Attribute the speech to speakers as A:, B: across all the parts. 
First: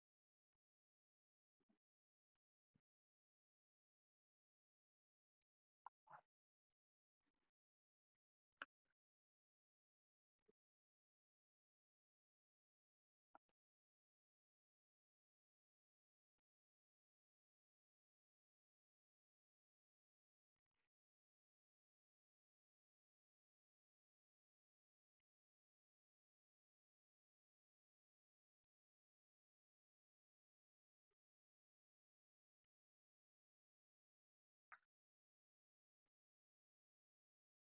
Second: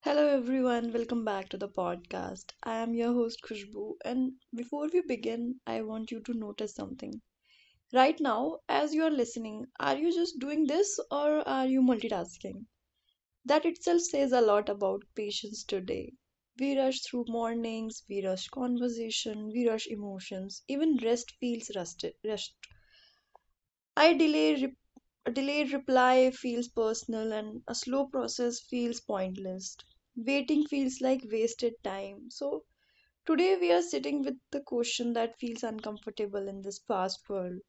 A: Hello everyone, welcome back to the podcast. I am your host Khushbu, and before we begin, I want you to notice something. Right now, as you are listening, are you just doing this or are you multitasking? That itself says a lot about patience today. We rush through mornings, we rush conversation, we rush emotions, even rest feels rusted, rush, I delay re- a delayed reply feels personal and a slow process feels pointless. Waiting feels like wasted time. So today we are sitting with the question that feels uncomfortable in this fast world.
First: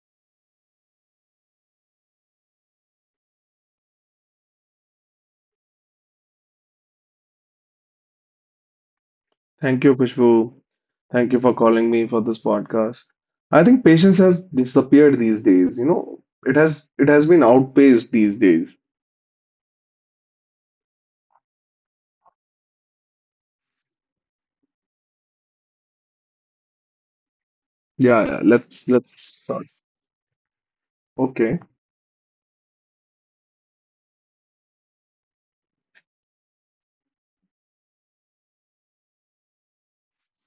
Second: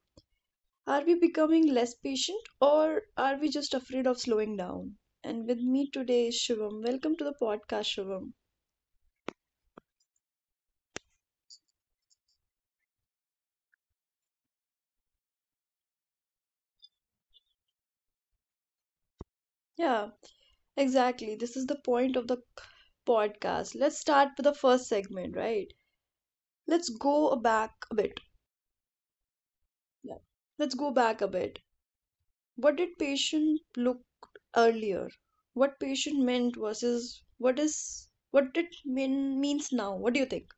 A: Are we becoming less patient or are we just afraid of slowing down? And with me today is Shivam. Welcome to the podcast, Shivam.
B: Thank you, Kushbu. Thank you for calling me for this podcast. I think patience has disappeared these days. It has been outpaced these days.
A: Yeah, exactly. This is the point of the podcast. Let's start with the first segment, right? Let's go back a bit.
B: Yeah, yeah. Let's start.
A: Yeah. Let's go back a bit.
B: Okay.
A: What did patient look earlier? What patient meant versus what it means now? What do you think?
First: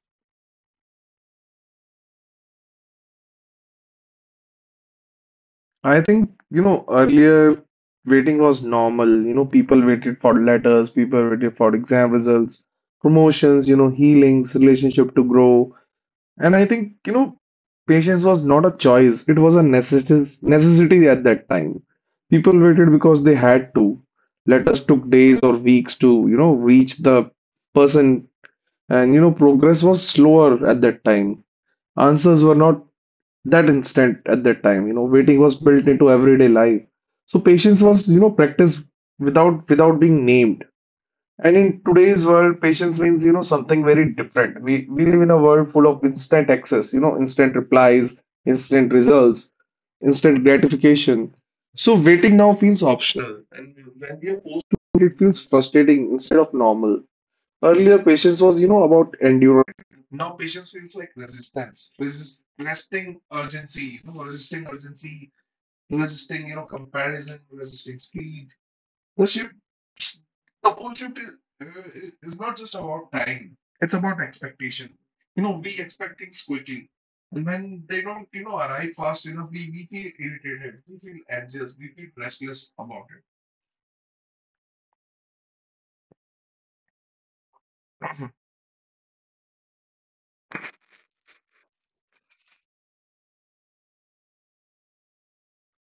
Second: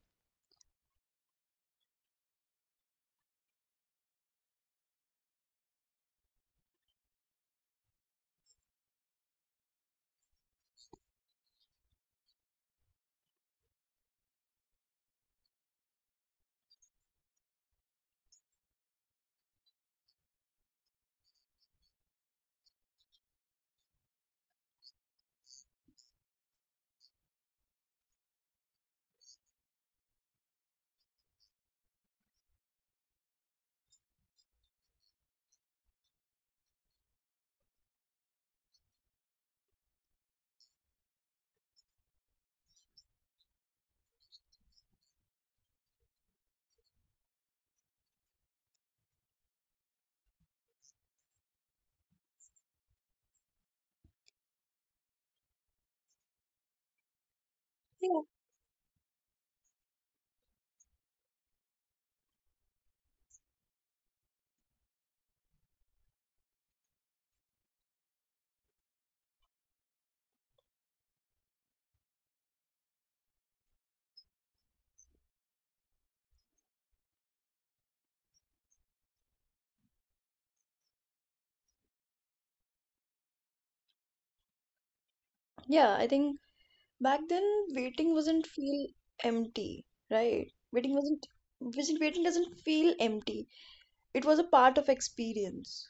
B: I think, earlier waiting was normal. People waited for letters, people waited for exam results, promotions, healings, relationship to grow. And I think, patience was not a choice, it was a necessity at that time. People waited because they had to. Letters took days or weeks to, reach the person, and, progress was slower at that time. Answers were not that instant at that time. Waiting was built into everyday life. So patience was, practiced without being named. And in today's world, patience means, something very different. We live in a world full of instant access, instant replies, instant results, instant gratification. So waiting now feels optional, and when we are forced, it feels frustrating instead of normal. Earlier,
A: Yeah.
B: patience was, about endurance. Now patience feels like resistance, resisting urgency, resisting, comparison, resisting speed because you suppose you to, uh, it's not just about time, it's about expectation. We expect things quickly. And when they don't, arrive fast enough, we feel irritated, we feel anxious, we feel restless about
A: Yeah, I think back then waiting
B: it.
A: wasn't feel empty, right? Waiting wasn't waiting doesn't feel empty. It was a part of experience.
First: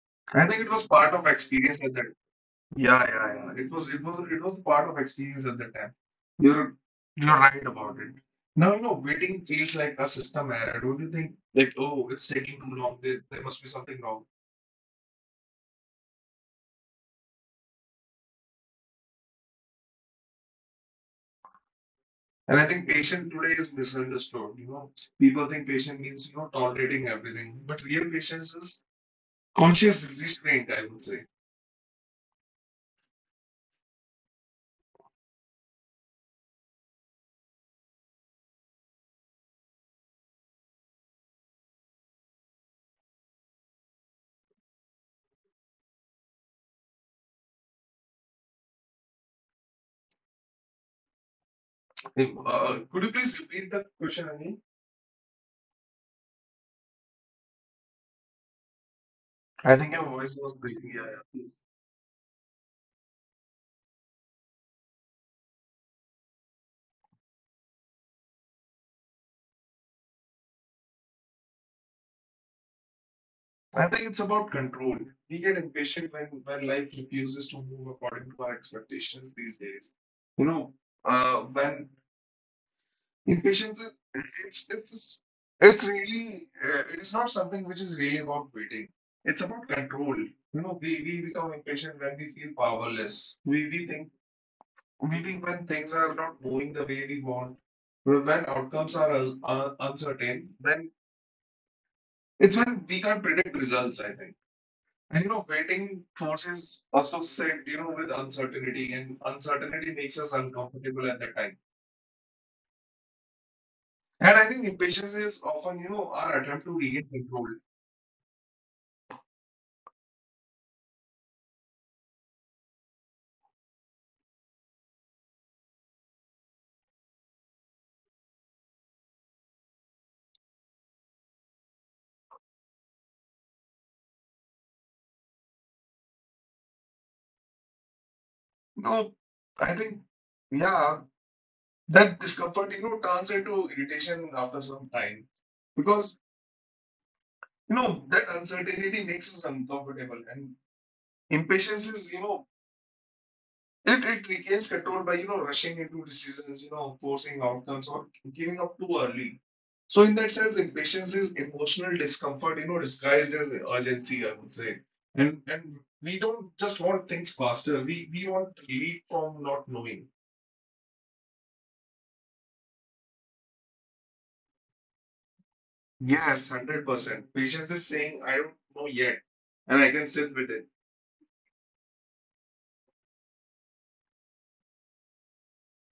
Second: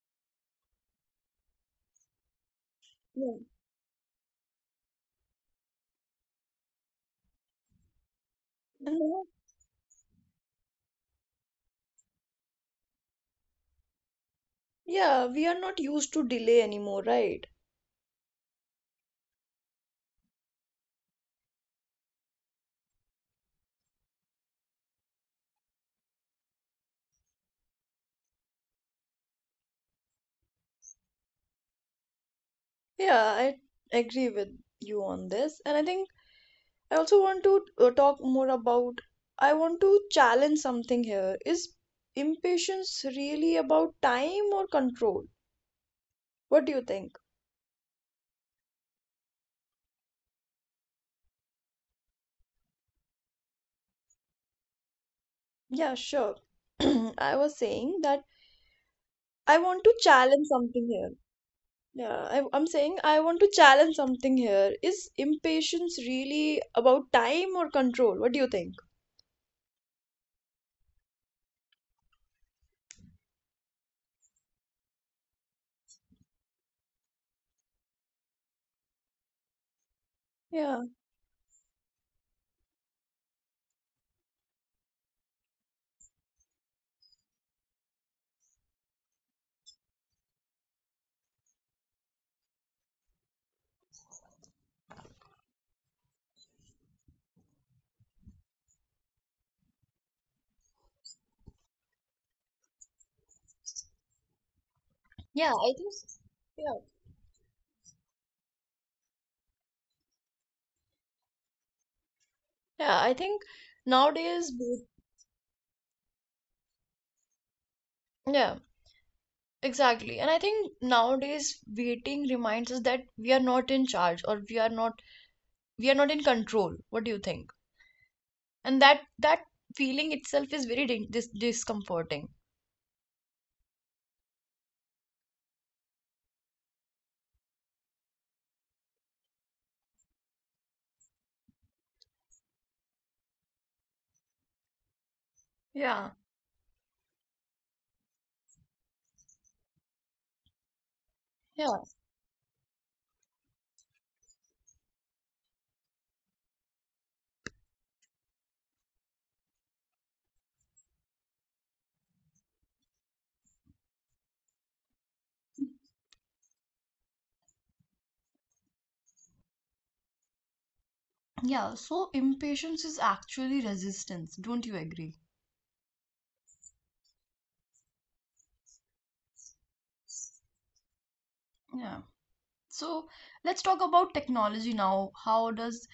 B: I think it was part of experience at that. Yeah, yeah,
A: Yeah.
B: yeah. It was part of experience at that time. You're, you're right about it. Now,
A: And now,
B: waiting feels like a system error, don't you think? Like, oh, it's taking too long. There must be something wrong.
A: yeah, we are not used to delay anymore, right?
B: And I think patient today is misunderstood. People think patient means tolerating everything, but real patience is conscious restraint, I would say.
A: Yeah, I agree with you on this. And I think I also want to talk more about. I want to challenge something here. Is impatience really about time or control? What do you think?
B: Could you please repeat that question again?
A: Yeah, sure. I was saying that I
B: I
A: want
B: think
A: to
B: your voice
A: challenge
B: was
A: something
B: breaking. Yeah,
A: here.
B: yeah, please.
A: Yeah, I'm saying I want to challenge something here. Is impatience really about time or control? What do you think?
B: I think it's about control. We get impatient when life refuses to move according to our expectations these days. You know,
A: Yeah.
B: when Impatience is it's it's it's really it is not something which is really about waiting. It's about control. We become impatient when we feel powerless. We think when things are not going the way we want, when outcomes are uncertain, then it's when we can't predict results, I think. And you know,
A: Yeah, I think.
B: waiting
A: s-
B: forces
A: Yeah.
B: us to sit, with uncertainty, and uncertainty makes us uncomfortable at that time.
A: Yeah, I think
B: And I
A: nowadays.
B: think
A: Both-
B: impatience is often, our attempt to regain control.
A: Yeah. Exactly. And I think nowadays waiting reminds us that we are not in charge or we are not in control. What do you think? And that feeling itself is very discomforting.
B: No, I think, yeah, that discomfort, turns into irritation after some time
A: Yeah.
B: because, that uncertainty makes us uncomfortable and
A: Yeah.
B: impatience is, it regains control by, rushing into decisions, forcing outcomes or giving up too early. So in that sense, impatience is emotional discomfort, disguised as urgency, I would say. And we don't just want things faster. We want relief from not knowing.
A: Yeah, so impatience is actually resistance. Don't you agree?
B: Yes, 100%. Patience is saying, I don't know yet, and I can sit with it.
A: Yeah. So let's talk about technology now.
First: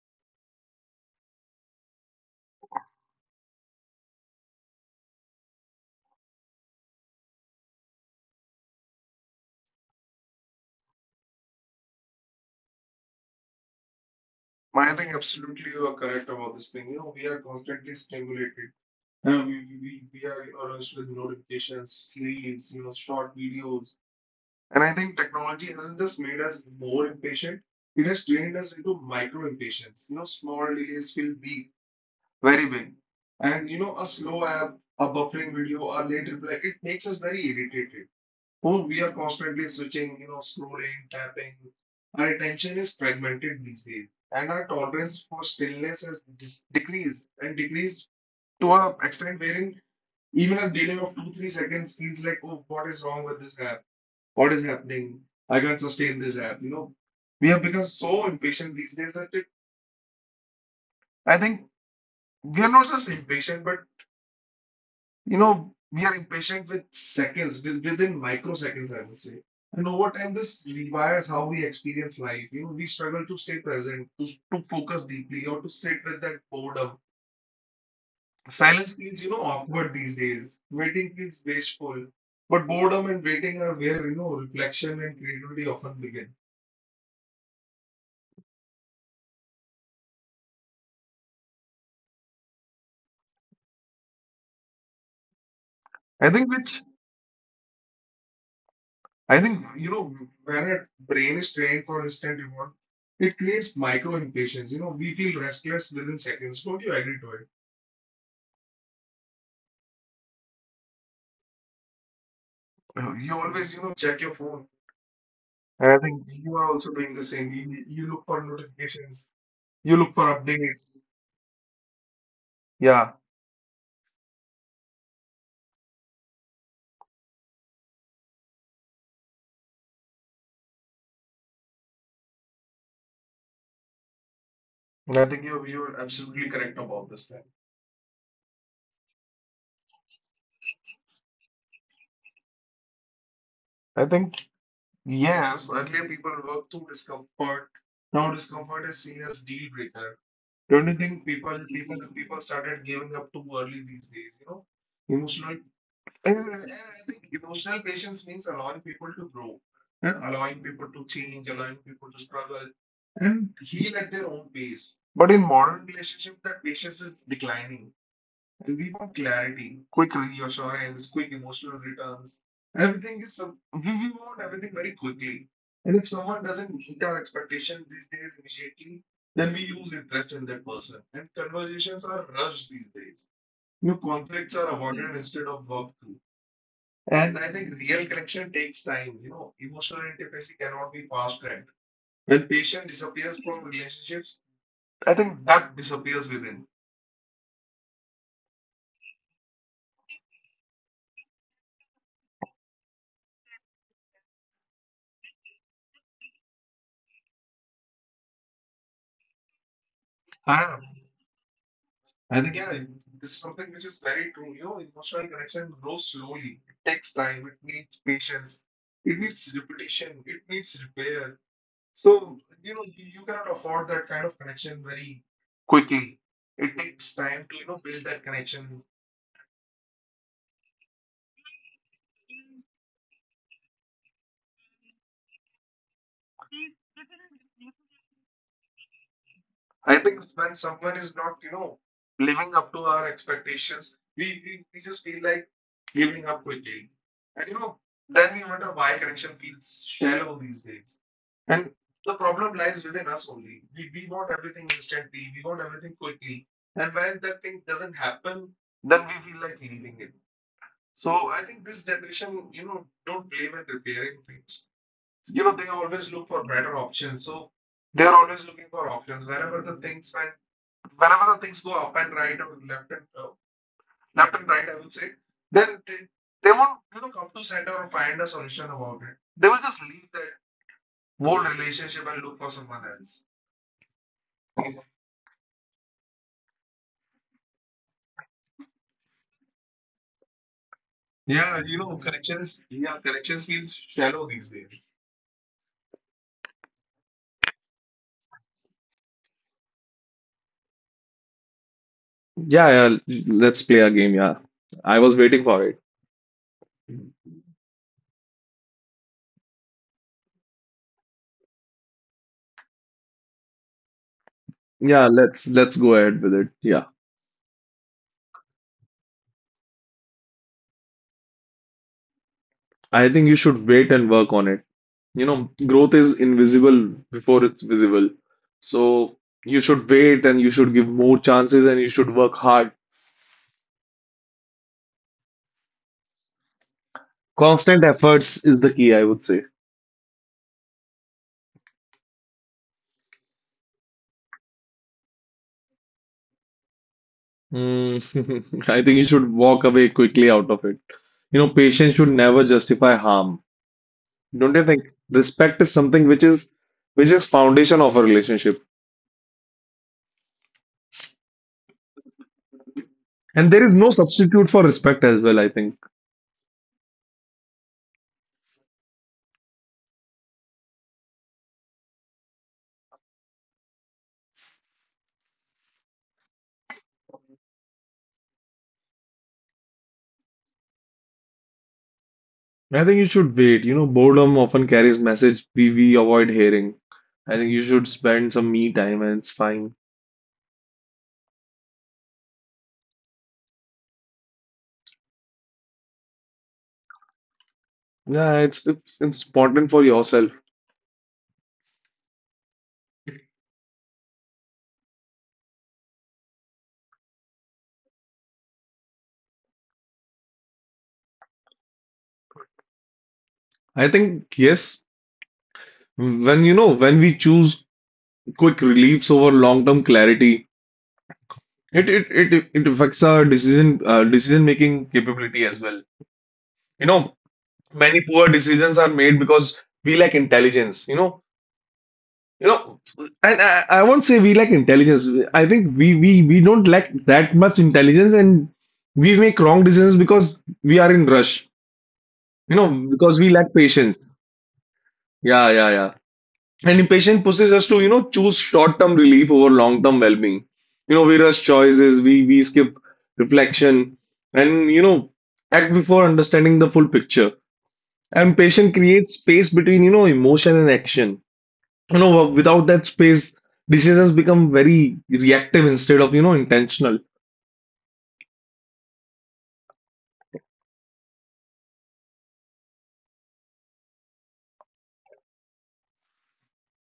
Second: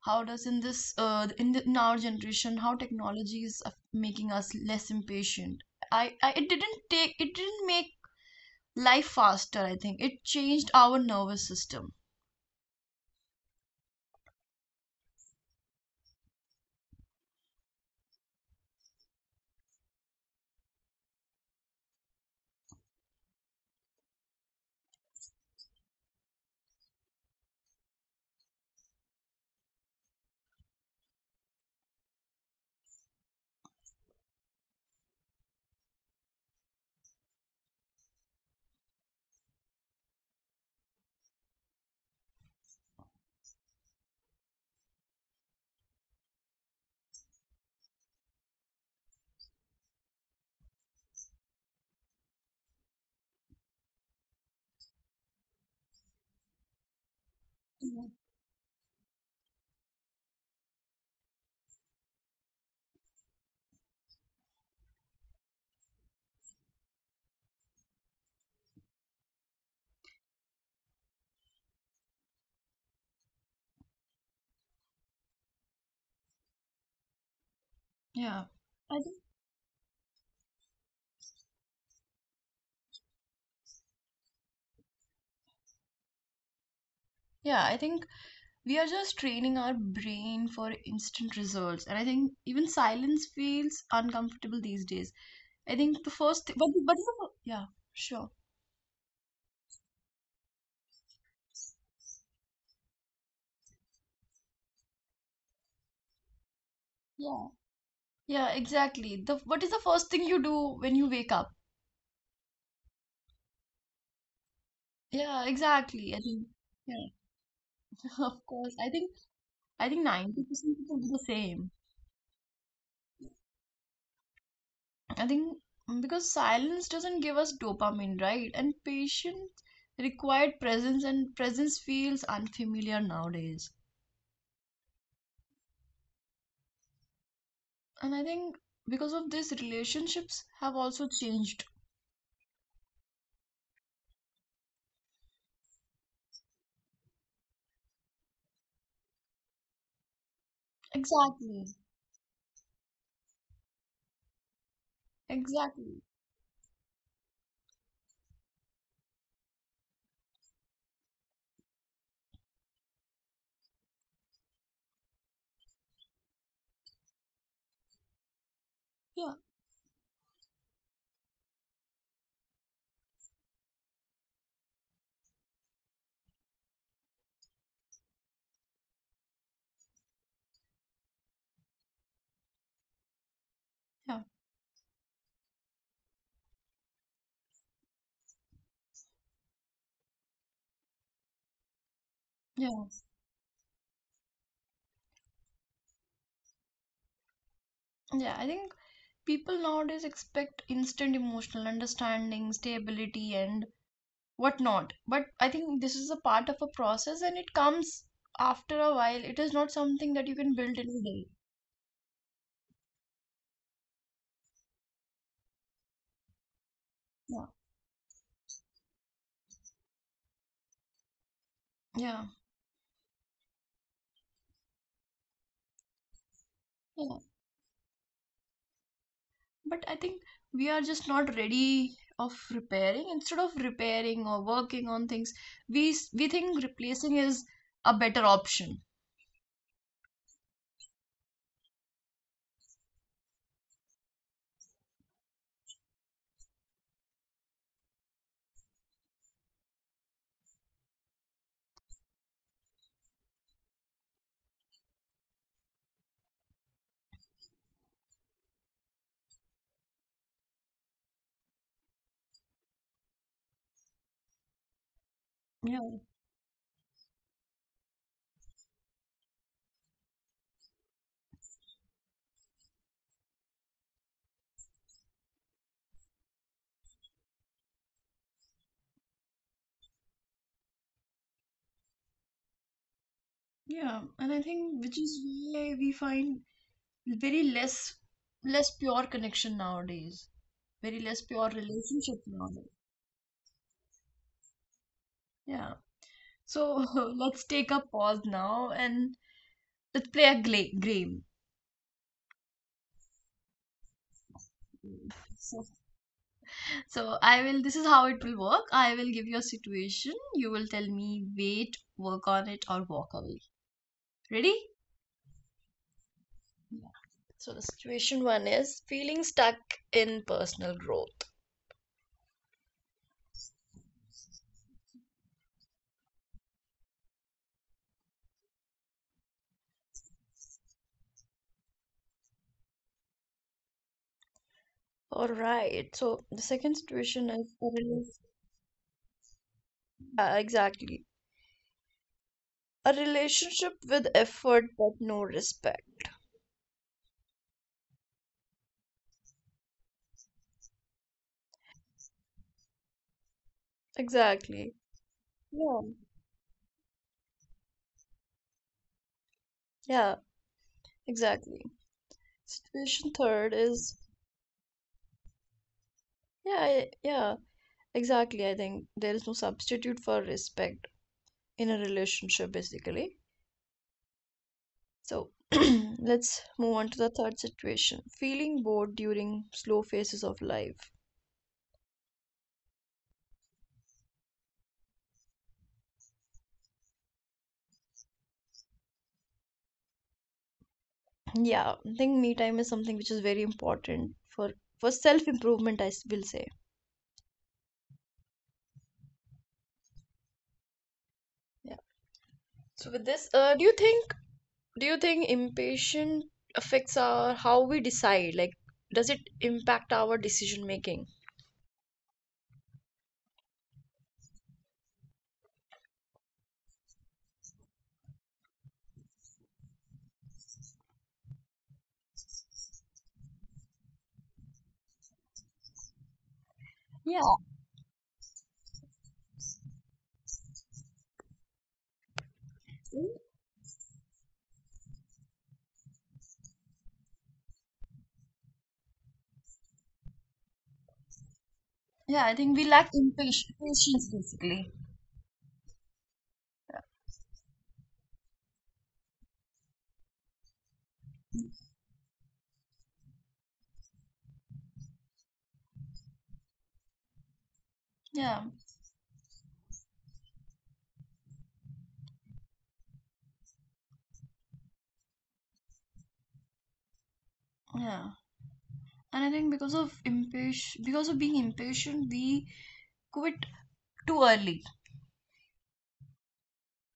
A: How does in this in the, in our generation how technology is making us less impatient? I it didn't take it didn't make life faster, I think. It changed our nervous system.
B: I think absolutely you are correct about this thing. We are constantly stimulated. We are rushed with notifications, reels, short videos. And I think technology hasn't just made us more impatient, it has trained us into micro impatience. Small delays feel big, very big. And, a slow app, a buffering video, a late reply, it makes us very irritated. Oh, we are constantly switching, scrolling, tapping. Our attention is fragmented these days, and our tolerance for stillness has decreased and decreased to an extent wherein even a delay of two, three seconds feels like, oh, what is wrong with this app? What is happening? I can't sustain this app. We have become so impatient these days that I think we are not just impatient, but we are impatient with seconds, within microseconds, I would say. And over time, this rewires how we experience life. We struggle to stay present, to focus deeply, or to sit with that boredom.
A: Yeah. Yeah.
B: Silence
A: I think
B: feels, awkward these days. Waiting feels wasteful. But boredom and waiting are where, reflection and creativity often begin.
A: Yeah, I think we are just training our brain for instant results. And I think even silence feels uncomfortable these days. I think the
B: I
A: first
B: think
A: thing,
B: which,
A: but the, yeah, sure.
B: I think, when our brain is trained for instant reward, it creates micro impatience. We feel restless within seconds. Don't you agree to
A: Yeah.
B: it?
A: Yeah, exactly. The what is the first thing you do when you wake up?
B: You always, check your phone.
A: Yeah,
B: And I
A: exactly. I
B: think
A: think
B: you are also
A: yeah,
B: doing the same. You look for
A: of course. I think
B: notifications,
A: I
B: you
A: think
B: look for
A: 90%
B: updates.
A: people do the same.
B: Yeah,
A: I think mm, because silence doesn't give us dopamine, right? And patience required presence, and presence feels unfamiliar nowadays.
B: and I think you're absolutely correct about this thing.
A: And I think because of this, relationships have also changed.
B: I think, yes, earlier people worked through discomfort. Now discomfort is seen as deal breaker. Don't you think people
A: Exactly.
B: people people started giving up too early these days, you know? Emotional.
A: Exactly.
B: And I think emotional patience means allowing people to grow, and allowing people to change, allowing people to struggle, and heal at their own pace. But in modern relationship, that patience is declining, and we want
A: Yeah.
B: clarity, quick reassurance, quick emotional returns. We want everything very quickly, and if someone doesn't meet our expectations these days immediately, then we lose interest in that person, and conversations are rushed these days. New
A: Yeah.
B: conflicts are avoided instead of worked through, and I think real connection takes time. Emotional intimacy cannot be fast tracked. When
A: Yeah.
B: patient disappears from relationships, I think that disappears within.
A: Yeah. I think people nowadays expect instant emotional understanding, stability, and whatnot. But I think this is a part of a process, and it comes after a while. It is not something that you can build
B: Ah,
A: in a day.
B: I think yeah, this is something which is very true. Emotional connection grows slowly. It takes
A: Yeah.
B: time. It needs patience. It needs repetition. It needs repair.
A: Yeah.
B: So you know, you cannot afford that kind of connection very quickly. It
A: Yeah,
B: takes time to you know build that connection.
A: but I think we are just not ready of repairing. Instead of repairing or working on things, we think replacing is a better option.
B: I think when someone is not, living up to our expectations, we just feel like giving up quickly. And you know, then we wonder why connection feels shallow these days. And the problem lies within us only. We want everything instantly, we want everything quickly. And when that thing doesn't happen, then we feel like leaving it. So I think this generation, don't believe in repairing things. They
A: Yeah,
B: always look for better options. So they are always looking for options. Whenever the things go up and right or left and left and right, I would say, then they won't you know come to center or find a solution about it. They will just leave that whole relationship and look for someone else.
A: yeah, and I think which is why we find very less pure connection nowadays, very less pure
B: Yeah, you know,
A: relationship nowadays.
B: yeah, connections feels shallow these days.
A: Yeah. So let's take a pause now and let's play a game.
B: Yeah, yeah, let's play a game. Yeah, I was waiting
A: So
B: for it.
A: So I will this is how it will work. I will give you a situation. You will tell me wait, work on it or walk away. Ready? Yeah. So the situation one is feeling stuck in personal growth.
B: I thought on it. You know, well, so you should
A: All right. So the second situation is a
B: compensate.
A: exactly a relationship with effort but no respect.
B: Mm, I think you should walk away quickly. You know, patience should never justify harm. Don't you
A: Exactly.
B: think respect is
A: Yeah.
B: something which is foundation of a relationship,
A: Yeah. Exactly. Situation
B: and
A: third
B: there is no
A: is
B: substitute for respecting. I think.
A: yeah yeah exactly. I think there is no substitute for respect in a relationship basically. So let's move on to the third situation, feeling bored during slow phases of life.
B: I think. I think.
A: Yeah, I think me time is something which is very important for self improvement, I will say.
B: Yeah, it's it's important for yourself.
A: Yeah, so with this, do you think impatient affects our how we decide, like does it impact our decision making?
B: I think yes. When you know when we choose quick reliefs over long-term clarity, it it it affects our decision decision-making capability as well. You
A: Yeah,
B: know, Many poor decisions are made because we lack intelligence. You know, and I won't say we lack intelligence. I think we don't lack that much intelligence, and we make wrong decisions because we are in rush.
A: yeah, I think
B: You
A: we
B: know,
A: lack
B: because we
A: impatience,
B: lack
A: patience
B: patience.
A: basically.
B: Yeah, yeah, yeah. And impatience pushes us to you know choose short-term relief over long-term well-being. We rush choices, we skip reflection, and you know act before understanding the full picture. And
A: Yeah,
B: patience creates space between you know emotion and action. You know, without that space, decisions become very reactive instead of, intentional.
A: yeah, and I think because of impatient, because of being impatient, we quit too early.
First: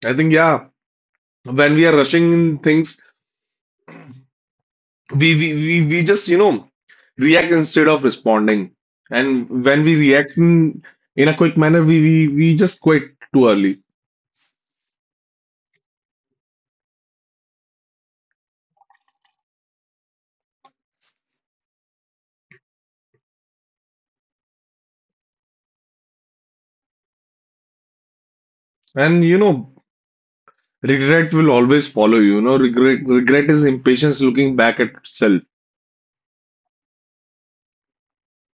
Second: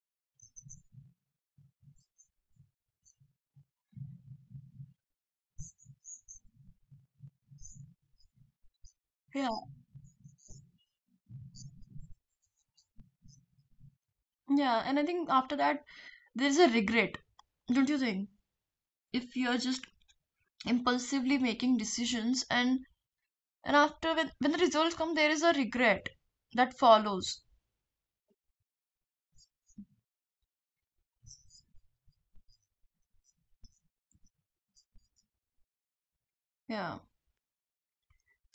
B: I think, yeah, when we are rushing in things, we just, react instead of responding.
A: Yeah,
B: And when we react in a quick manner, we just quit too early.
A: yeah, and I think after that there is a regret, don't you think? If you're just impulsively making decisions, and after when the results come, there is a regret that follows.
B: And you know, regret will always follow you. You know, regret is impatience looking back at itself.
A: Yeah,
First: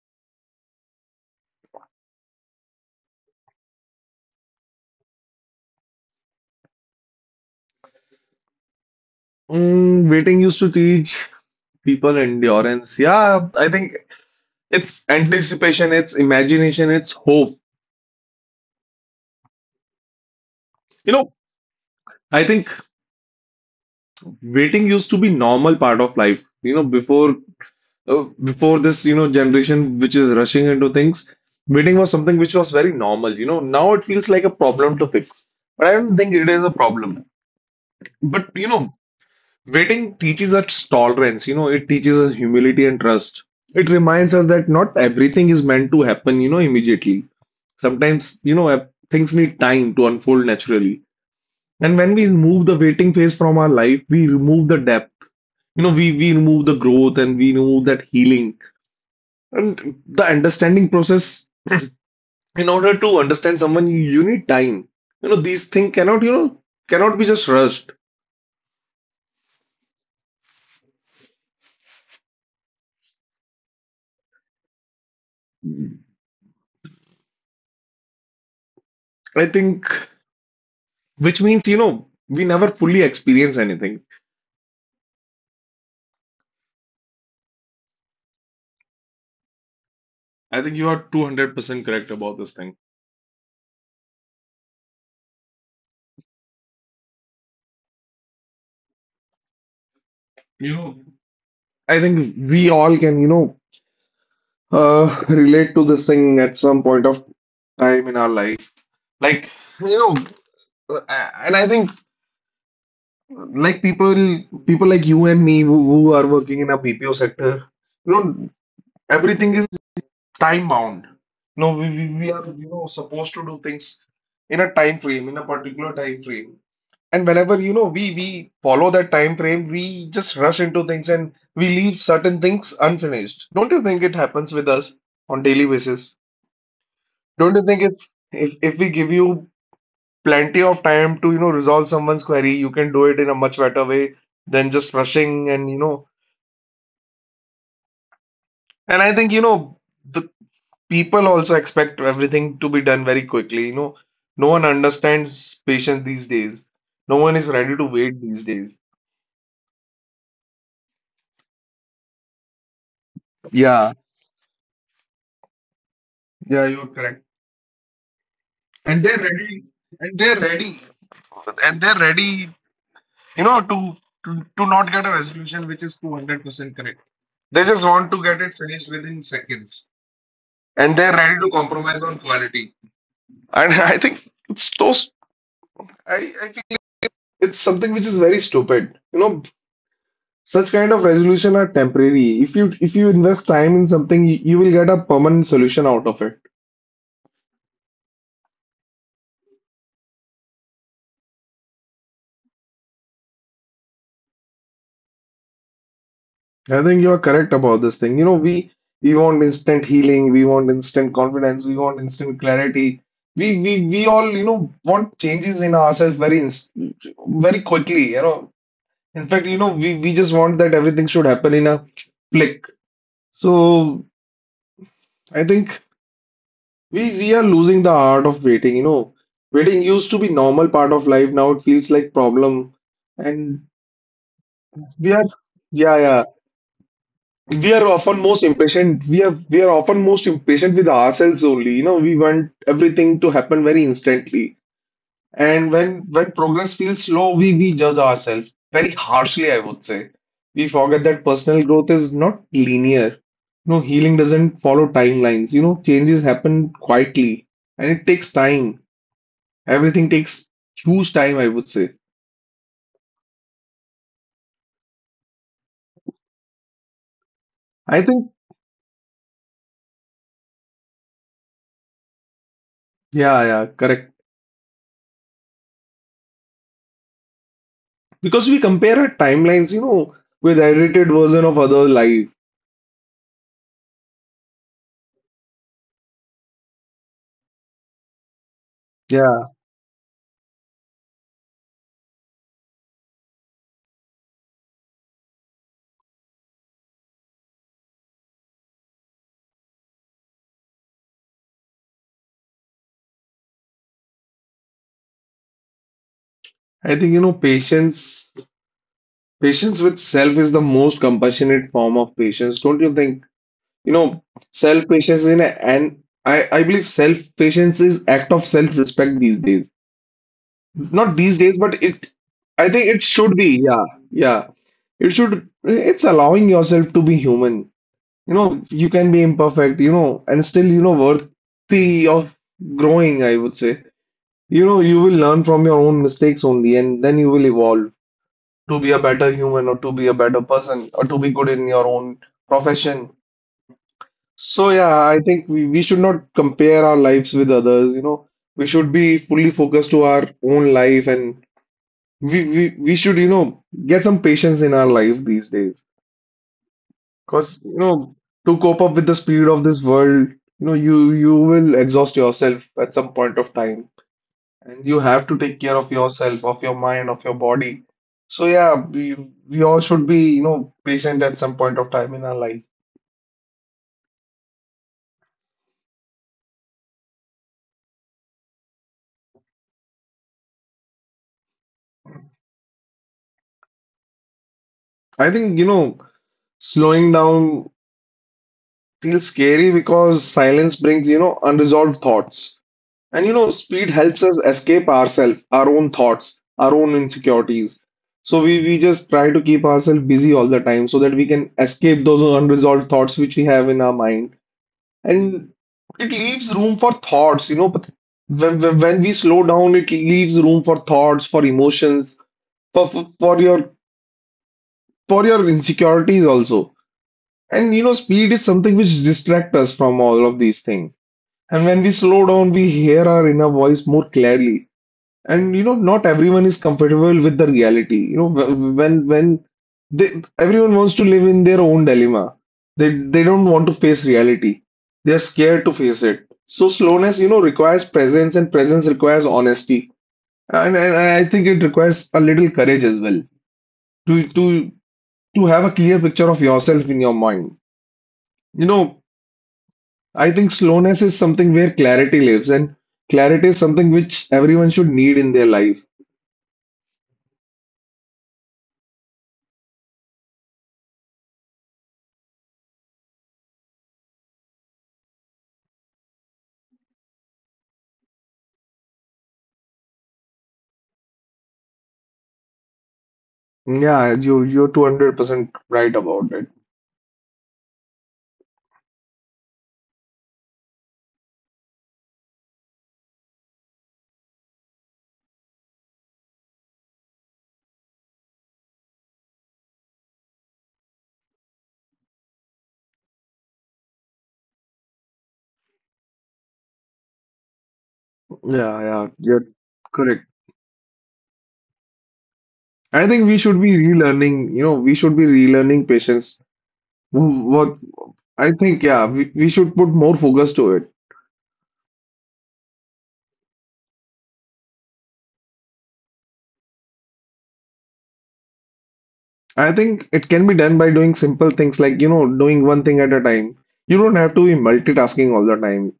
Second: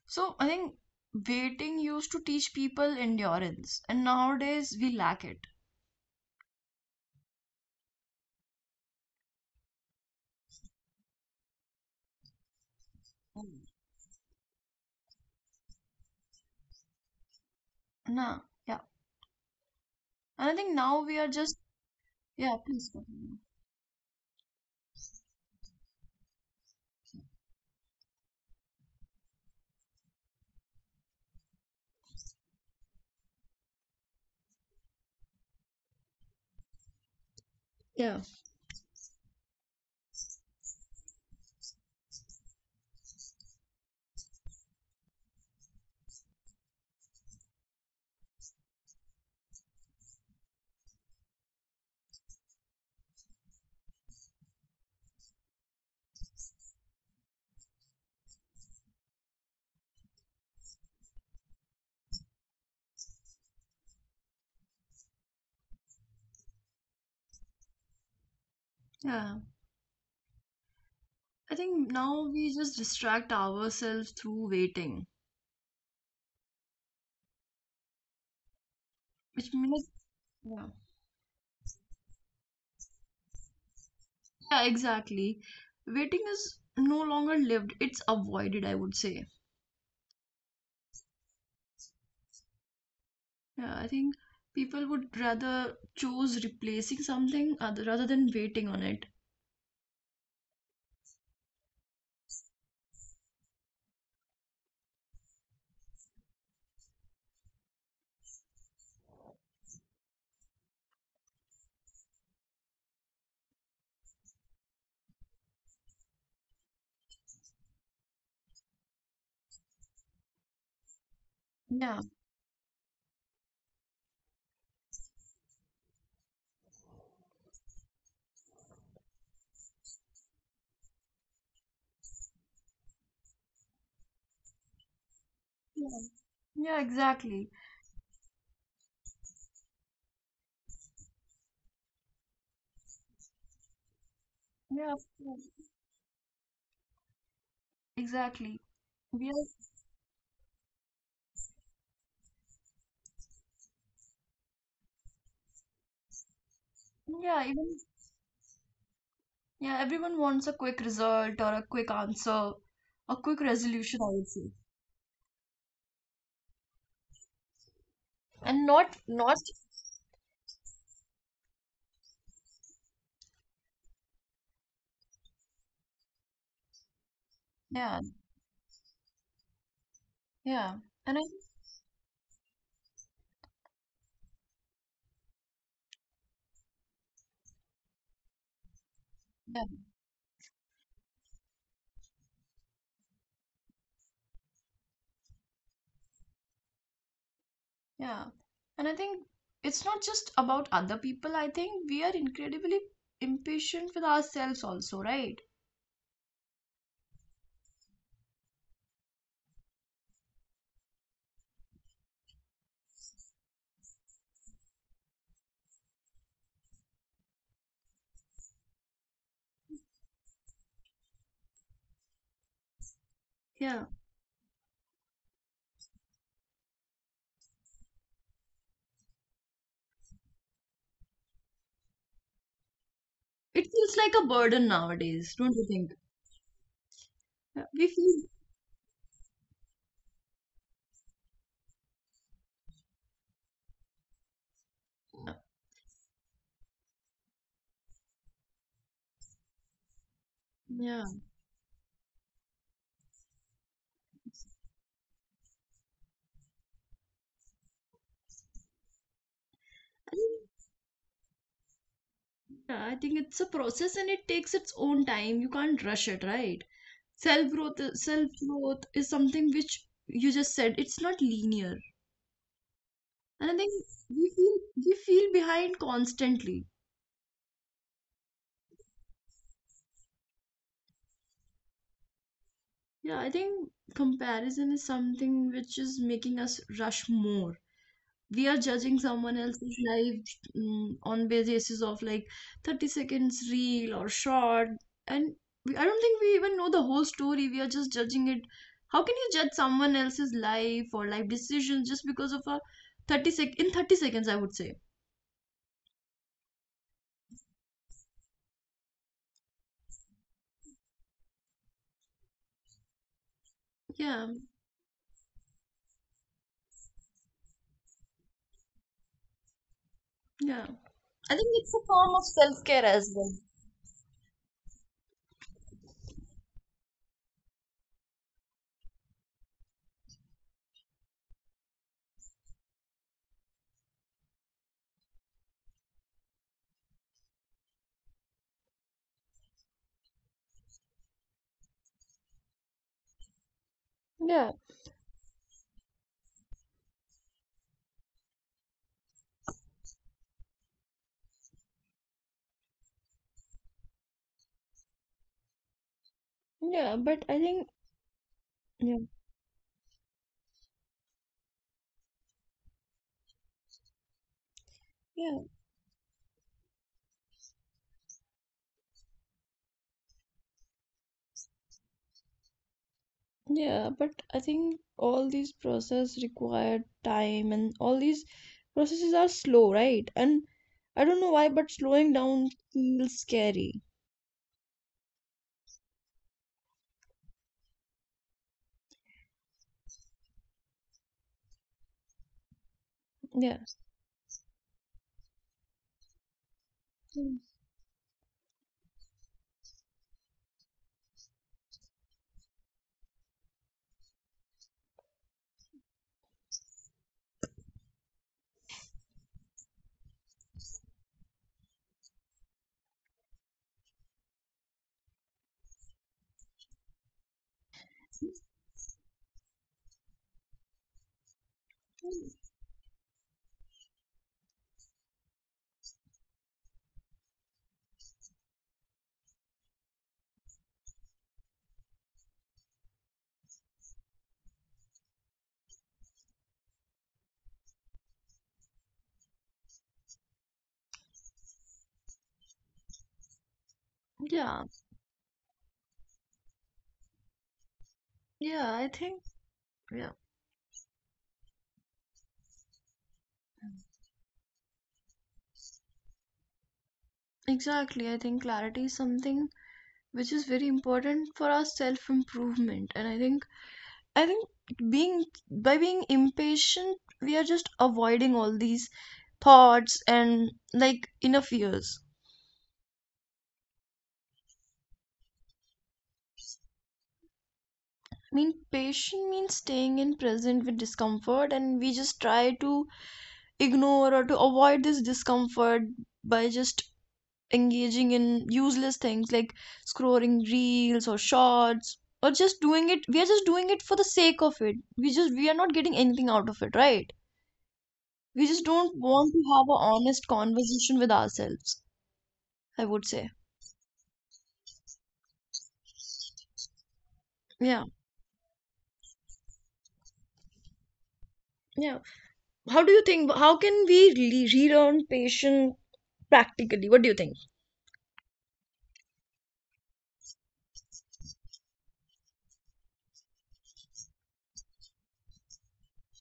A: so I think waiting used to teach people endurance, and nowadays we lack it.
B: Mm, waiting used to teach people endurance. Yeah, I think it's anticipation, it's imagination, it's hope.
A: Nah, yeah, and I think now
B: You
A: we are
B: know,
A: just
B: I
A: yeah,
B: think
A: please continue.
B: waiting used to be normal part of life. You know, before before this, generation which is rushing into things, waiting was something which was very normal. You know, now it feels like a problem to fix, but I don't think it is a problem.
A: Yeah,
B: But you know, waiting teaches us tolerance. You know, it teaches us humility and trust. It reminds us that not everything is meant to happen, immediately. Sometimes, things need time to unfold naturally. And when we remove the waiting phase from our life, we remove the depth, we remove the growth and we remove that healing and the understanding process. In order to understand someone, you need time. You know these things cannot you know cannot be just rushed.
A: yeah. I think now we just distract ourselves through waiting,
B: I
A: which means,
B: think,
A: yeah,
B: which means, we never fully experience anything.
A: yeah, exactly. Waiting is no longer lived, it's avoided, I would say.
B: I think you are 200% correct about this thing.
A: Yeah, I think people would rather choose replacing something other, rather than waiting on it.
B: you know I think we all can, relate to this thing at some point of time in our life, like you know and I think, like people people like you and me who are working in a BPO sector, you know, everything is time bound. You know, we,
A: Yeah.
B: we, we are, you know, supposed to do things in a time frame, in a particular time frame. And whenever, you know, we follow that time frame, we just rush into things and we leave certain things unfinished. Don't you think it happens with us on daily
A: Yeah,
B: basis?
A: yeah, exactly.
B: Don't you think if we give you plenty of time to, you know, resolve someone's query, you can do it in a much better way than
A: Yeah,
B: just
A: of course,
B: rushing and, you know.
A: exactly.
B: And I
A: We
B: think,
A: are,
B: you know, the people also expect everything to be done very quickly. You know, no one understands patience these days. No one
A: yeah,
B: is ready
A: even,
B: to wait these days.
A: yeah, everyone wants a quick result or a quick answer, a quick
B: Yeah.
A: resolution, I would say.
B: Yeah, you're correct.
A: And not,
B: And they're
A: not,
B: ready. And they're ready. And they're ready, you know, to to not get a resolution which is 200% correct. They just
A: yeah,
B: want to get it finished within seconds.
A: yeah,
B: And they're
A: and I
B: ready to compromise on quality. And I think it's those. I, I feel like it's something which is very stupid. You know,
A: yeah,
B: such kind of resolution are temporary. If you invest time in something, you will get a permanent solution out of it.
A: yeah, and I think it's not just about other people. I think we are incredibly impatient with ourselves also, right?
B: I think you are correct about this thing. You know, we want instant healing, we want instant confidence, we want instant clarity. We all, you know, want changes in ourselves very inst very quickly, you know. In fact, you know, we just want that everything should happen in a flick.
A: Yeah,
B: So I think we are losing the art of waiting, you know. Waiting used to be normal part of life. Now it feels like problem.
A: it
B: And
A: feels like a burden
B: we are,
A: nowadays, don't you think?
B: yeah, yeah.
A: Yeah,
B: We
A: we
B: are often
A: feel
B: most impatient. We are often most impatient with ourselves only. You know, we want everything to happen very instantly. And when progress feels slow, we judge ourselves very harshly, I would say. We
A: yeah.
B: forget that personal growth is not linear. You know, healing doesn't follow timelines. You know, changes happen quietly and it takes time.
A: I
B: Everything
A: think-
B: takes huge time, I would say.
A: Yeah, I think it's a process and it takes its own time. You can't rush it, right? Self growth,
B: I
A: self
B: think,
A: growth is something which you just said. It's not linear,
B: yeah,
A: and I think
B: yeah, correct.
A: we feel we feel behind constantly.
B: Because we compare our timelines, you know, with edited version of other life.
A: Yeah, I think comparison is something which is making us rush more. We are judging someone
B: Yeah.
A: else's life mm, on basis of like 30 seconds reel or short, and we, I don't think we even know the whole story. We are just judging it. How can you judge someone else's life or life decisions just because of a 30 seconds, I would say.
B: I think, you know, patience with self is the most compassionate form of patience, don't you think? You
A: Yeah,
B: know, self-patience is in a, and I believe self-patience is act of self-respect these days.
A: yeah.
B: Not
A: I
B: these
A: think
B: days,
A: it's a
B: but it,
A: form of
B: I
A: self-care
B: think it
A: as well.
B: should be, yeah, yeah. It's allowing yourself to be human. You know, you can be imperfect, you know, and still, you know, worthy of growing, I would say. You know, you will learn from your own mistakes only, and then you will evolve to be a better human or to be a better person or to be good in your own profession.
A: Yeah,
B: So yeah, I think we should not compare our lives with others, you know. We should be fully focused to our own life and we should, you know, get some patience in our life these days.
A: yeah, but I think
B: Because, you know, to cope
A: yeah.
B: up with the speed of this world, you know, you will exhaust yourself at some point of time. And you have
A: Yeah,
B: to take care of yourself, of your mind, of your body. So yeah, we all should be, you know, patient at some point of time in our life.
A: yeah, but I think all these process require time and all these processes are slow, right? And I don't know why, but slowing down feels scary.
B: I think, you know, slowing down feels scary because silence brings, you know, unresolved thoughts. And, you
A: Yeah.
B: know, speed helps us escape ourselves, our own thoughts, our own
A: Mm,
B: insecurities. So we just try to keep ourselves busy all the time so that we can escape those unresolved thoughts which we have in our mind. And it leaves room for thoughts, you know, but when we slow down, it leaves room for thoughts, for emotions, for, for your for your insecurities also. And you know, speed is something which distracts us from all of these things. And when we slow down, we hear our inner voice more clearly. And you know, not everyone is comfortable with the reality. You know, when they, everyone wants to live in their own dilemma. They don't want to face reality. They are scared to face it. So slowness, you know, requires presence, and presence requires honesty. And I think it requires a little courage as well to
A: yeah.
B: to have a clear picture of yourself in your mind.
A: Yeah,
B: You
A: I
B: know,
A: think yeah.
B: I think slowness is something where clarity lives, and clarity is something which everyone should need in their life.
A: Exactly. I think clarity is something which is very important for our self-improvement. And I think being by being impatient, we are just avoiding all these thoughts and like enough years.
B: Yeah, you're 200% right about it.
A: I mean, patient means staying in present with discomfort, and we just try to ignore or to avoid this discomfort by just engaging in useless things like scrolling reels or shorts or just doing it. We are just doing it for the sake of it. We are not getting anything out of it, right? We just don't
B: Yeah, yeah,
A: want to have
B: you're
A: an honest
B: correct.
A: conversation with ourselves. I would
B: I
A: say,
B: think we should be relearning, you know, we should be relearning patience. Wh-
A: yeah,
B: What I think, yeah, we should put more focus to it.
A: yeah. How do you think? How can we relearn patience practically? What do you think?
B: I think it can be done by doing simple things like, you know, doing one thing at a time. You don't have to be multitasking all the time.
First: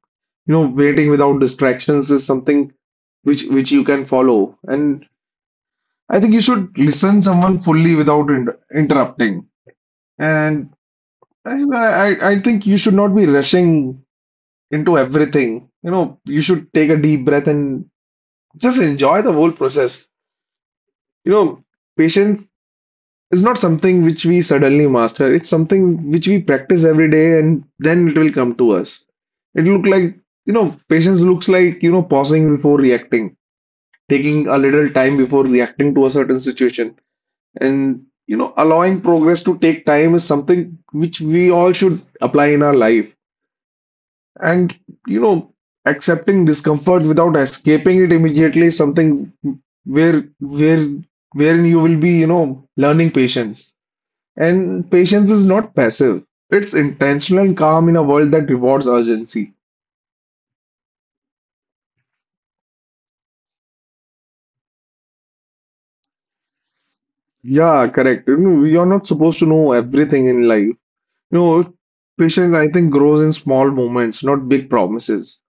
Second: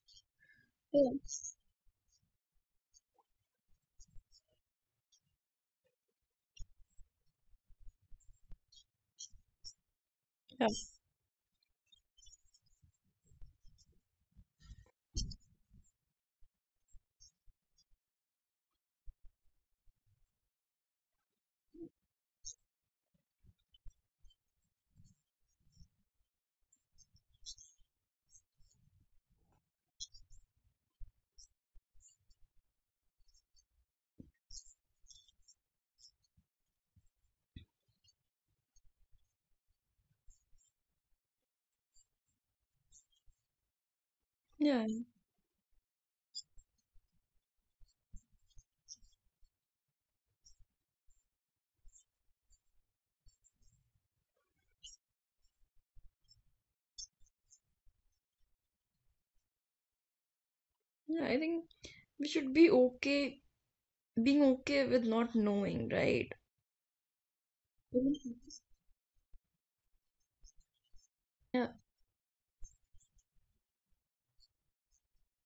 B: You know, waiting
A: Yeah,
B: without distractions is something which you can follow. And I think you should listen someone fully without interrupting. And
A: yeah.
B: I, I think you should not be rushing into everything. You know, you should take a deep breath and just enjoy the whole process. You know, patience is not something which we suddenly master. It's something which we practice every day and then it will come to us. It look like you know Patience looks like, you know, pausing before reacting, taking a little time before reacting to a certain situation. And, you know, allowing progress to take time is something which we all should apply in our life. And,
A: Yeah.
B: you know, accepting discomfort without escaping it immediately is something where, where, wherein you will be, you know, learning patience. And patience is not passive. It's intentional and calm in a world that rewards urgency.
A: Yeah, I think we should be okay being okay with not knowing, right?
B: Yeah, correct. You
A: Mhm.
B: know, you're not supposed to know everything in life. You
A: Yeah,
B: know, patience, I think, grows in small moments, not big promises.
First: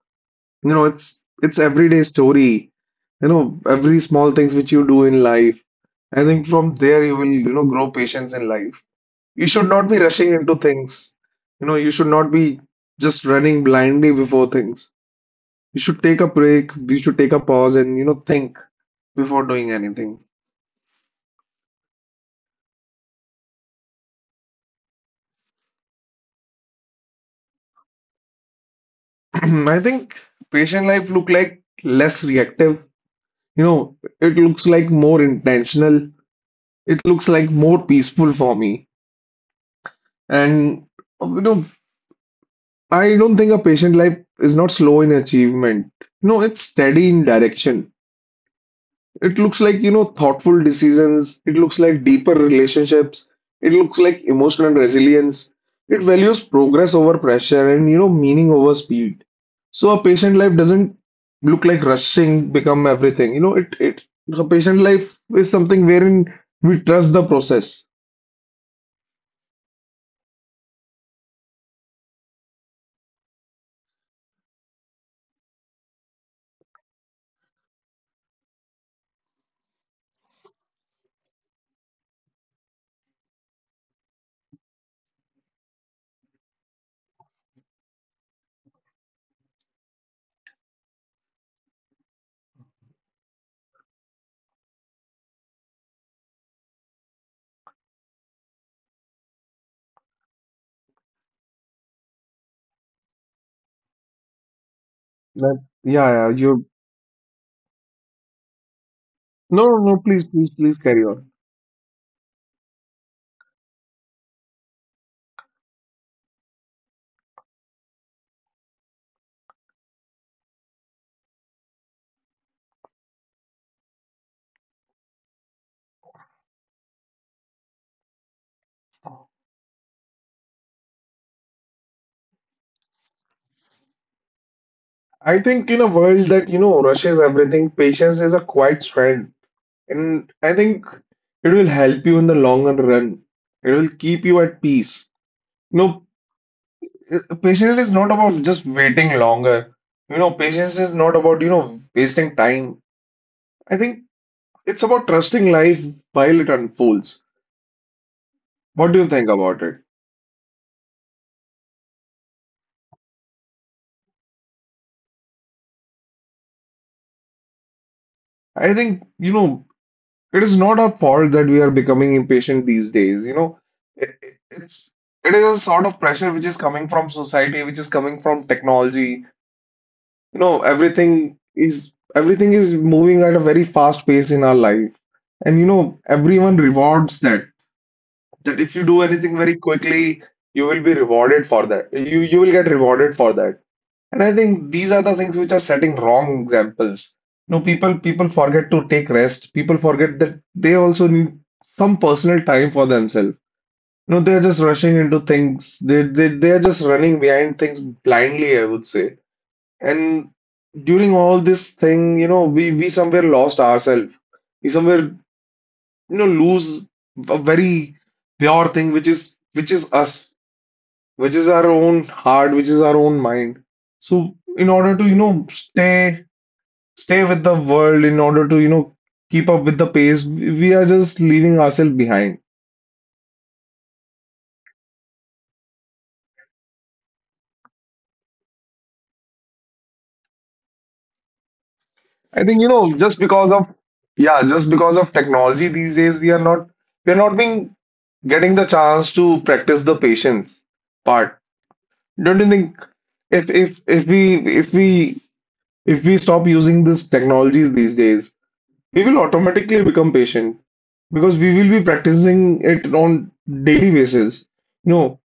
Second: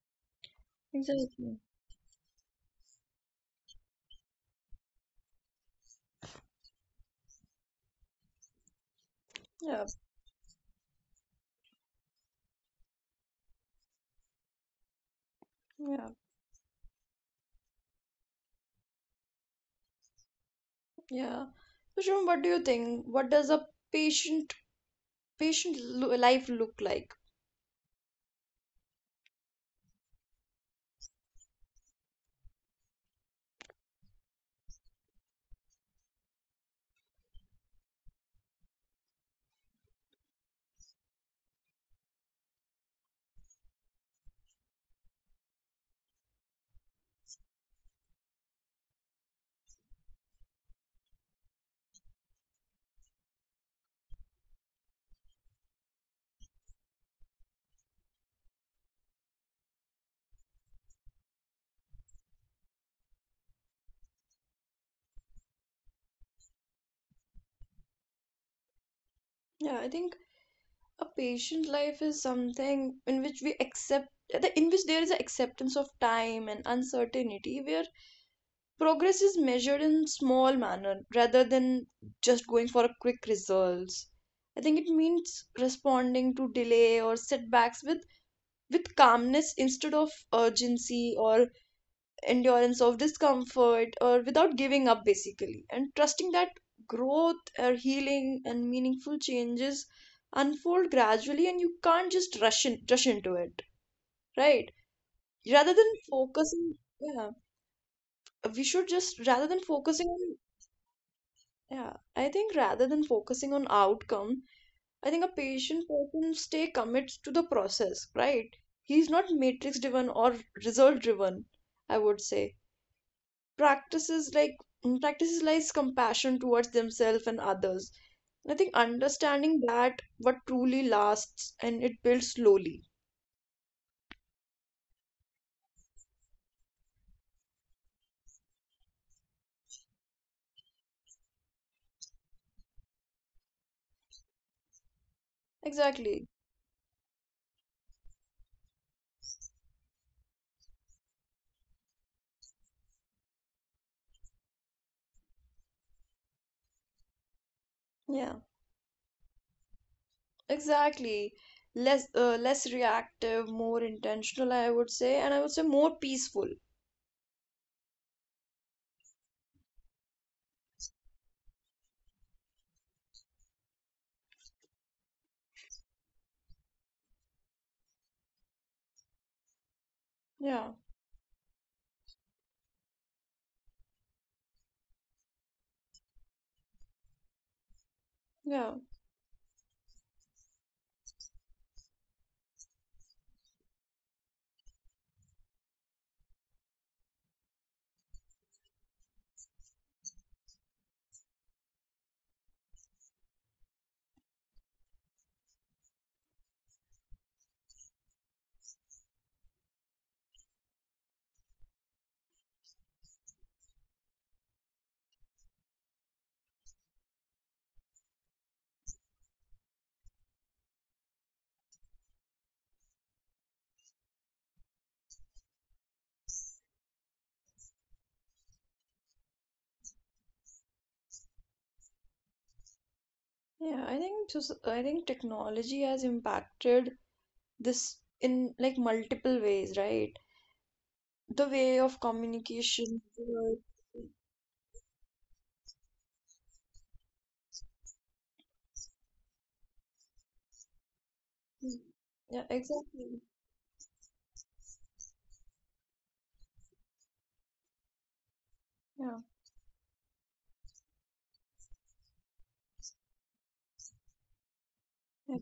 B: You know, it's
A: exactly.
B: everyday story. You know, every small things which you do in life, I think from there you will, you know, grow patience in life. You should
A: Yeah,
B: not be rushing into things. You know, you should not be just running blindly before things. You should
A: yeah,
B: take a break, you should take a pause and, you know, think before doing anything.
A: yeah. Bishram, what do you think? What does a patient life look like?
B: I think patient life look like less reactive. You know, it looks like more intentional. It looks like more peaceful for me. And, you know, I don't think a patient life is not slow in achievement. No, it's steady in direction. It looks like, you know, thoughtful decisions. It looks like deeper relationships. It looks like emotional resilience. It values progress over pressure and, you know, meaning over speed. So a patient life doesn't look like rushing become everything. You know, it a patient life is something wherein we trust the process.
A: Yeah, I think a patient life is something in which we accept the in which there is an acceptance of time and uncertainty where progress is measured in small manner rather than just going for a quick results. I think it means responding to delay or setbacks with calmness instead of urgency or endurance of discomfort or without giving up basically and trusting that growth or healing and meaningful changes unfold gradually and you can't just rush into it, right?
B: That
A: rather than
B: yeah, yeah, you're.
A: focusing yeah Rather than
B: No, no,
A: focusing
B: please,
A: on
B: please, please carry on.
A: yeah, I think rather than focusing on outcome, I think a patient person stay commits to the process, right? He's not matrix driven or result driven, I would say. Practices like mm, practices like compassion towards themselves and others. I think understanding that what truly lasts and it builds slowly.
B: I think in a world that, you know, rushes everything, patience is a quiet strength. And I think it will help you in the long run. It will keep you at peace. You know,
A: Exactly.
B: patience is not about just waiting longer. You know, patience is not about, you know, wasting time. I think it's about trusting life while it unfolds.
A: Yeah,
B: What do you think about it?
A: exactly. Less less reactive, more intentional, I would say, and I would say more peaceful.
B: I think, you know, it is not our fault that we are becoming impatient these days. You know, it's it is a sort of pressure which is coming from society, which is coming from technology. You know,
A: Yeah,
B: everything is moving at a very fast pace in our life, and you know, everyone rewards that. That if
A: yeah.
B: you do anything very quickly, you will be rewarded for that. You will get rewarded for that. And I think these are the things which are setting wrong examples. No, people forget to take rest. People forget that they also need some personal time for themselves. No, they're just rushing into things. They're just running behind things blindly, I would say. And during all this thing, you know, we somewhere lost ourselves. We somewhere, you know, lose a very pure thing, which is us, which is our own heart, which is our own mind. So in order to, you know, stay with the world, in order to, you know, keep up with the pace, we are just leaving ourselves behind.
A: Yeah, I think just I think technology has impacted this in like multiple ways, right? The way of
B: I think, you know,
A: communication.
B: just because of, yeah, just because of technology these days, we are not being getting the chance to practice the patience part. Don't
A: Yeah,
B: you think
A: exactly.
B: if if we stop using these technologies these days, we
A: Yeah,
B: will automatically become patient because we will be practicing it on daily basis. You know,
A: yeah,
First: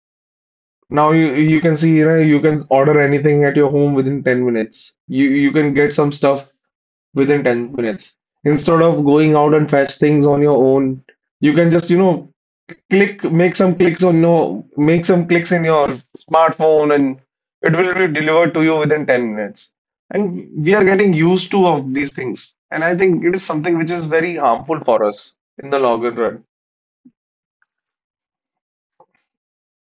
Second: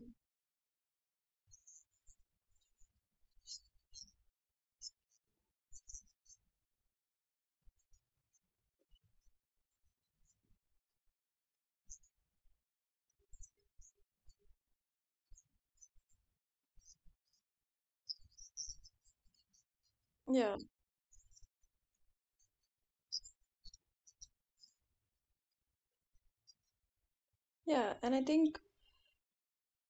B: now you can see, right? You can order anything at your home within 10 minutes. You can get some stuff within 10 minutes. Instead of going out and fetch things on your own, you can just, you know, click, make some clicks on no, make some clicks in your smartphone, and it will be delivered to you within 10 minutes.
A: yeah,
B: And we are getting used to of these things. And I think it is something which is very harmful for us in the longer run.
A: yeah. And I think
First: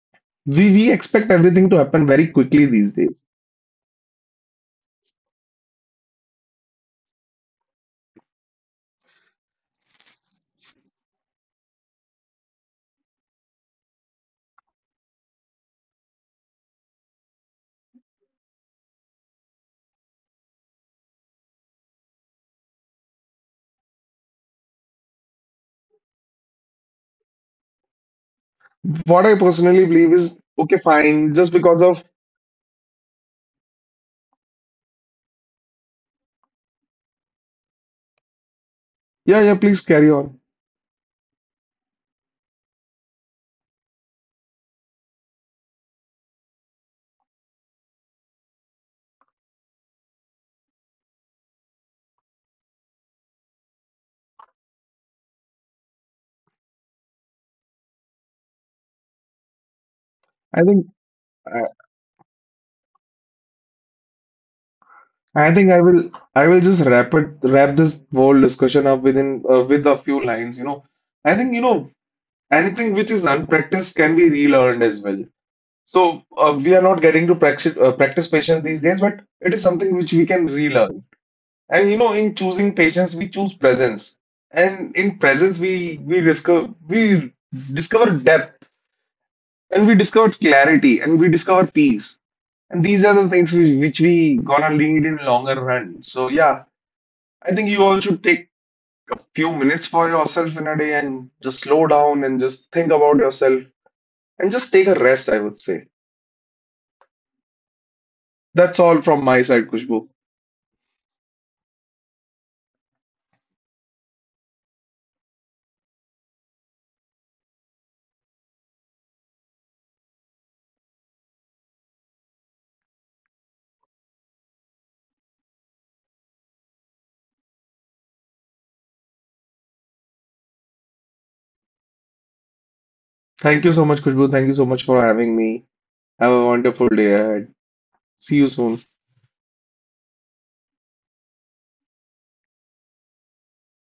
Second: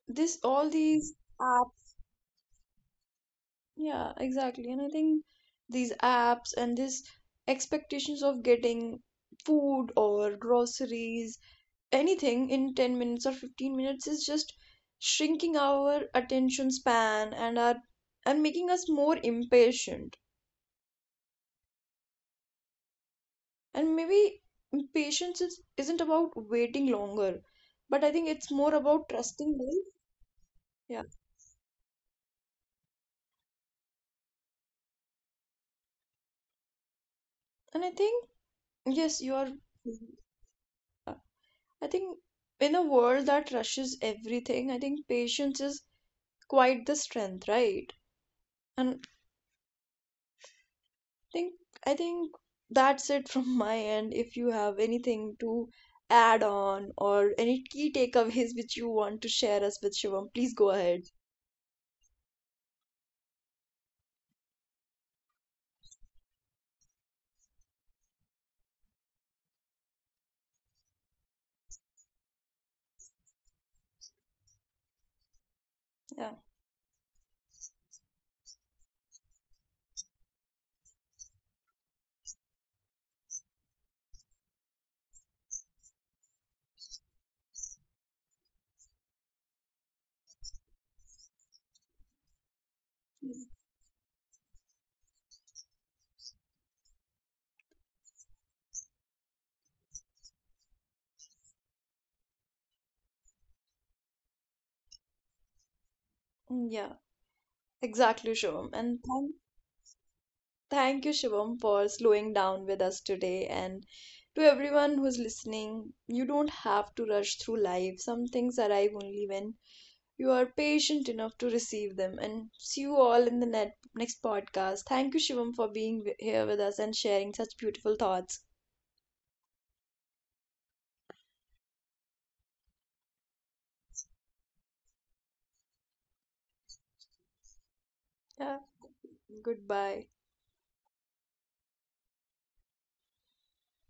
A: this all
B: We
A: these
B: expect everything to
A: apps.
B: happen very quickly these days.
A: Yeah, exactly. And I think these apps and this expectations of getting food or groceries anything in 10 minutes or 15 minutes is just shrinking our attention span and our and making us more impatient and maybe impatience is, isn't about waiting longer but I think it's more about
B: What I
A: trusting
B: personally
A: life
B: believe is okay,
A: yeah
B: fine, just because of
A: and I think yes you
B: yeah,
A: are
B: yeah, please carry on.
A: I think in a world that rushes everything I think patience is quite the strength, right? And think I think that's it from my end. If you have anything to add on or any key takeaways which you want to share us with Shivam, please
B: I
A: go
B: think
A: ahead.
B: I, I think I will just wrap it wrap this whole discussion up within, with a few lines. You know, I think, you know, anything which is unpracticed can be relearned as well. So
A: Yeah.
B: we are not getting to practice practice patience these days, but it is something which we can relearn. And you know, in choosing patience, we choose presence, and in presence, we discover depth, and we discover clarity, and we discover peace. And these are the things which, we gonna need in longer run. So yeah, I think you all should take a few minutes for yourself in a day and just slow down and just think about yourself and just take a rest, I would say.
A: Mm, yeah, exactly, Shivam.
B: That's all from my side, Kushbu.
A: Thank you, Shivam, for slowing down with us today. And to everyone who's listening, you don't have to rush through life. Some things arrive only when you are patient enough to receive them. And see you all in the next podcast. Thank you, Shivam, for being here with us and sharing such beautiful thoughts.
B: Thank you so much, Kushbu. Thank you so much for having me. Have a wonderful day ahead. See you
A: Yeah,
B: soon.
A: goodbye.